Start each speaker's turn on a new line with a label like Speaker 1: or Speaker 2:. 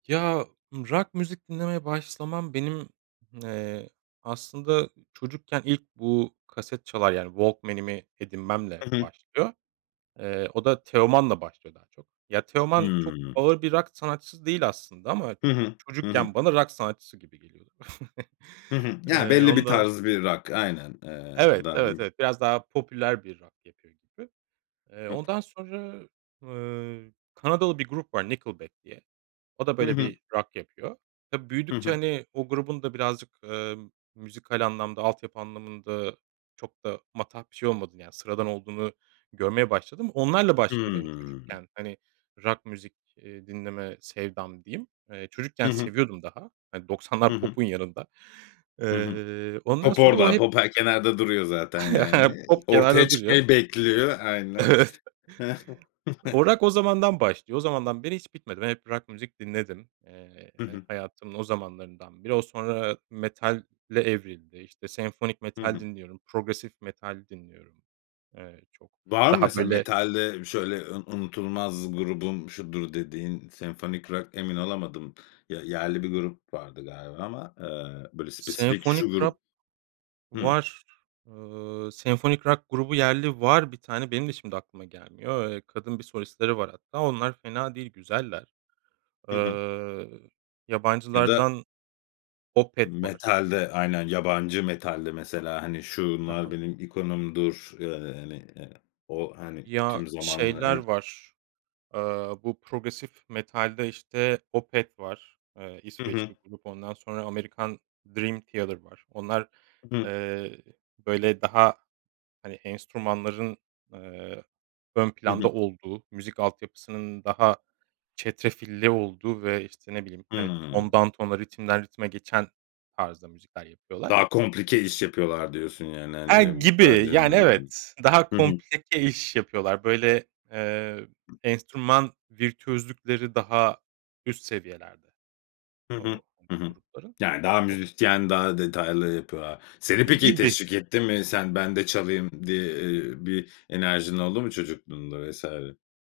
Speaker 1: Ya, rock müzik dinlemeye başlamam benim, ııı, aslında çocukken ilk bu, kaset çalar yani, Walkman'imi edinmemle
Speaker 2: Hı hı.
Speaker 1: başlıyor. Eee, o da Teoman'la başlıyor daha çok. Ya, Teoman çok
Speaker 2: Hıı.
Speaker 1: ağır bir rock sanatçısı değil aslında ama
Speaker 2: Hı hı. Hı hı.
Speaker 1: çocukken bana rock sanatçısı gibi geliyordur.
Speaker 2: Hı hı. Yani
Speaker 1: Iıı,
Speaker 2: belli bir
Speaker 1: ondan
Speaker 2: tarz bir rock aynen. Iıı,
Speaker 1: Evet,
Speaker 2: daha
Speaker 1: evet,
Speaker 2: diyeyim.
Speaker 1: evet. Biraz daha popüler bir rock yapıyor gibi. Eee,
Speaker 2: Hı hı.
Speaker 1: ondan sonra, ııı, Kanadalı bir grup var Nickelback diye. O da,
Speaker 2: Hı
Speaker 1: böyle
Speaker 2: hı.
Speaker 1: bir rock yapıyor. Tabii
Speaker 2: Hı
Speaker 1: büyüdükçe,
Speaker 2: hı.
Speaker 1: hani, o grubun da birazcık, ııı, müzikal anlamda altyapı anlamında çok da matah bir şey olmadığını, yani sıradan olduğunu görmeye başladım. Onlarla başladı benim
Speaker 2: Hımm.
Speaker 1: çocukken hani rock müzik, iii, dinleme sevdam diyeyim. Eee,
Speaker 2: Hı
Speaker 1: çocukken
Speaker 2: hı.
Speaker 1: seviyordum daha. Hani
Speaker 2: Hı
Speaker 1: 90'lar
Speaker 2: hı.
Speaker 1: popun yanında.
Speaker 2: Hı hı.
Speaker 1: Iıı, ondan
Speaker 2: Pop
Speaker 1: sonra o
Speaker 2: orada,
Speaker 1: hep
Speaker 2: pop her kenarda duruyor zaten yani.
Speaker 1: Pop
Speaker 2: Ortaya
Speaker 1: kenarda duruyor.
Speaker 2: çıkmayı bekliyor, aynen.
Speaker 1: Evet.
Speaker 2: Hı hı.
Speaker 1: O rock, o zamandan başlıyor. O zamandan beri hiç bitmedi. Ben hep rock müzik dinledim. Iıı,
Speaker 2: Hı hı.
Speaker 1: hayatımın o zamanlarından beri. O, sonra metale evrildi, işte senfonik
Speaker 2: Hı
Speaker 1: metal
Speaker 2: hı.
Speaker 1: dinliyorum. Progresif metal dinliyorum. Iıı, çok
Speaker 2: Var mı
Speaker 1: daha
Speaker 2: mesela?
Speaker 1: böyle
Speaker 2: Metalde şöyle un "Unutulmaz grubum şudur." dediğin, senfonik rock emin olamadım. Ya, yerli bir grup vardı galiba ama, ııı, böyle spesifik
Speaker 1: Senfonik
Speaker 2: şu
Speaker 1: rock
Speaker 2: grup Hı.
Speaker 1: var. Iıı, senfonik rock grubu yerli var bir tane. Benim de şimdi aklıma gelmiyor. Eee, kadın bir solistleri var hatta. Onlar fena değil, güzeller.
Speaker 2: Hı hı.
Speaker 1: Iıı,
Speaker 2: Ya da
Speaker 1: yabancılardan Opeth var.
Speaker 2: Metalde. Aynen, yabancı metalde mesela, hani
Speaker 1: Ha
Speaker 2: "Şunlar
Speaker 1: ha.
Speaker 2: benim ikonumdur." ııı, yani o hani,
Speaker 1: Ya,
Speaker 2: tüm zamanlar
Speaker 1: şeyler
Speaker 2: hani
Speaker 1: var; Aaa, bu progresif metalde işte Opeth var, ııı,
Speaker 2: Hı hı.
Speaker 1: İsveçli grup ondan sonra, Amerikan, Dream Theater var. Onlar,
Speaker 2: Hı hı.
Speaker 1: ııı, böyle daha, hani, enstrümanların, ııı, ön
Speaker 2: Hı
Speaker 1: planda
Speaker 2: hı.
Speaker 1: olduğu, müzik altyapısının daha çetrefilli olduğu ve işte, ne bileyim, hani,
Speaker 2: Hıı.
Speaker 1: tondan tona, ritimden ritime geçen tarzda müzikler yapıyorlar.
Speaker 2: Daha komplike iş yapıyorlar diyorsun yani, hani,
Speaker 1: E, gibi,
Speaker 2: metalcilere
Speaker 1: yani
Speaker 2: göre.
Speaker 1: evet. Daha
Speaker 2: Hı hı.
Speaker 1: komplike iş yapıyorlar. Böyle, ııı, enstrüman virtüözlükleri daha üst seviyelerde
Speaker 2: Hı hı,
Speaker 1: o hani
Speaker 2: hı
Speaker 1: o
Speaker 2: hı.
Speaker 1: grupların.
Speaker 2: Yani daha
Speaker 1: O
Speaker 2: müzisyen, daha detaylı yapıyorlar. Seni
Speaker 1: E,
Speaker 2: peki,
Speaker 1: gibi.
Speaker 2: teşvik etti mi? Sen, "Ben de çalayım." diye ııı, bir enerjin oldu mu çocukluğunda vs?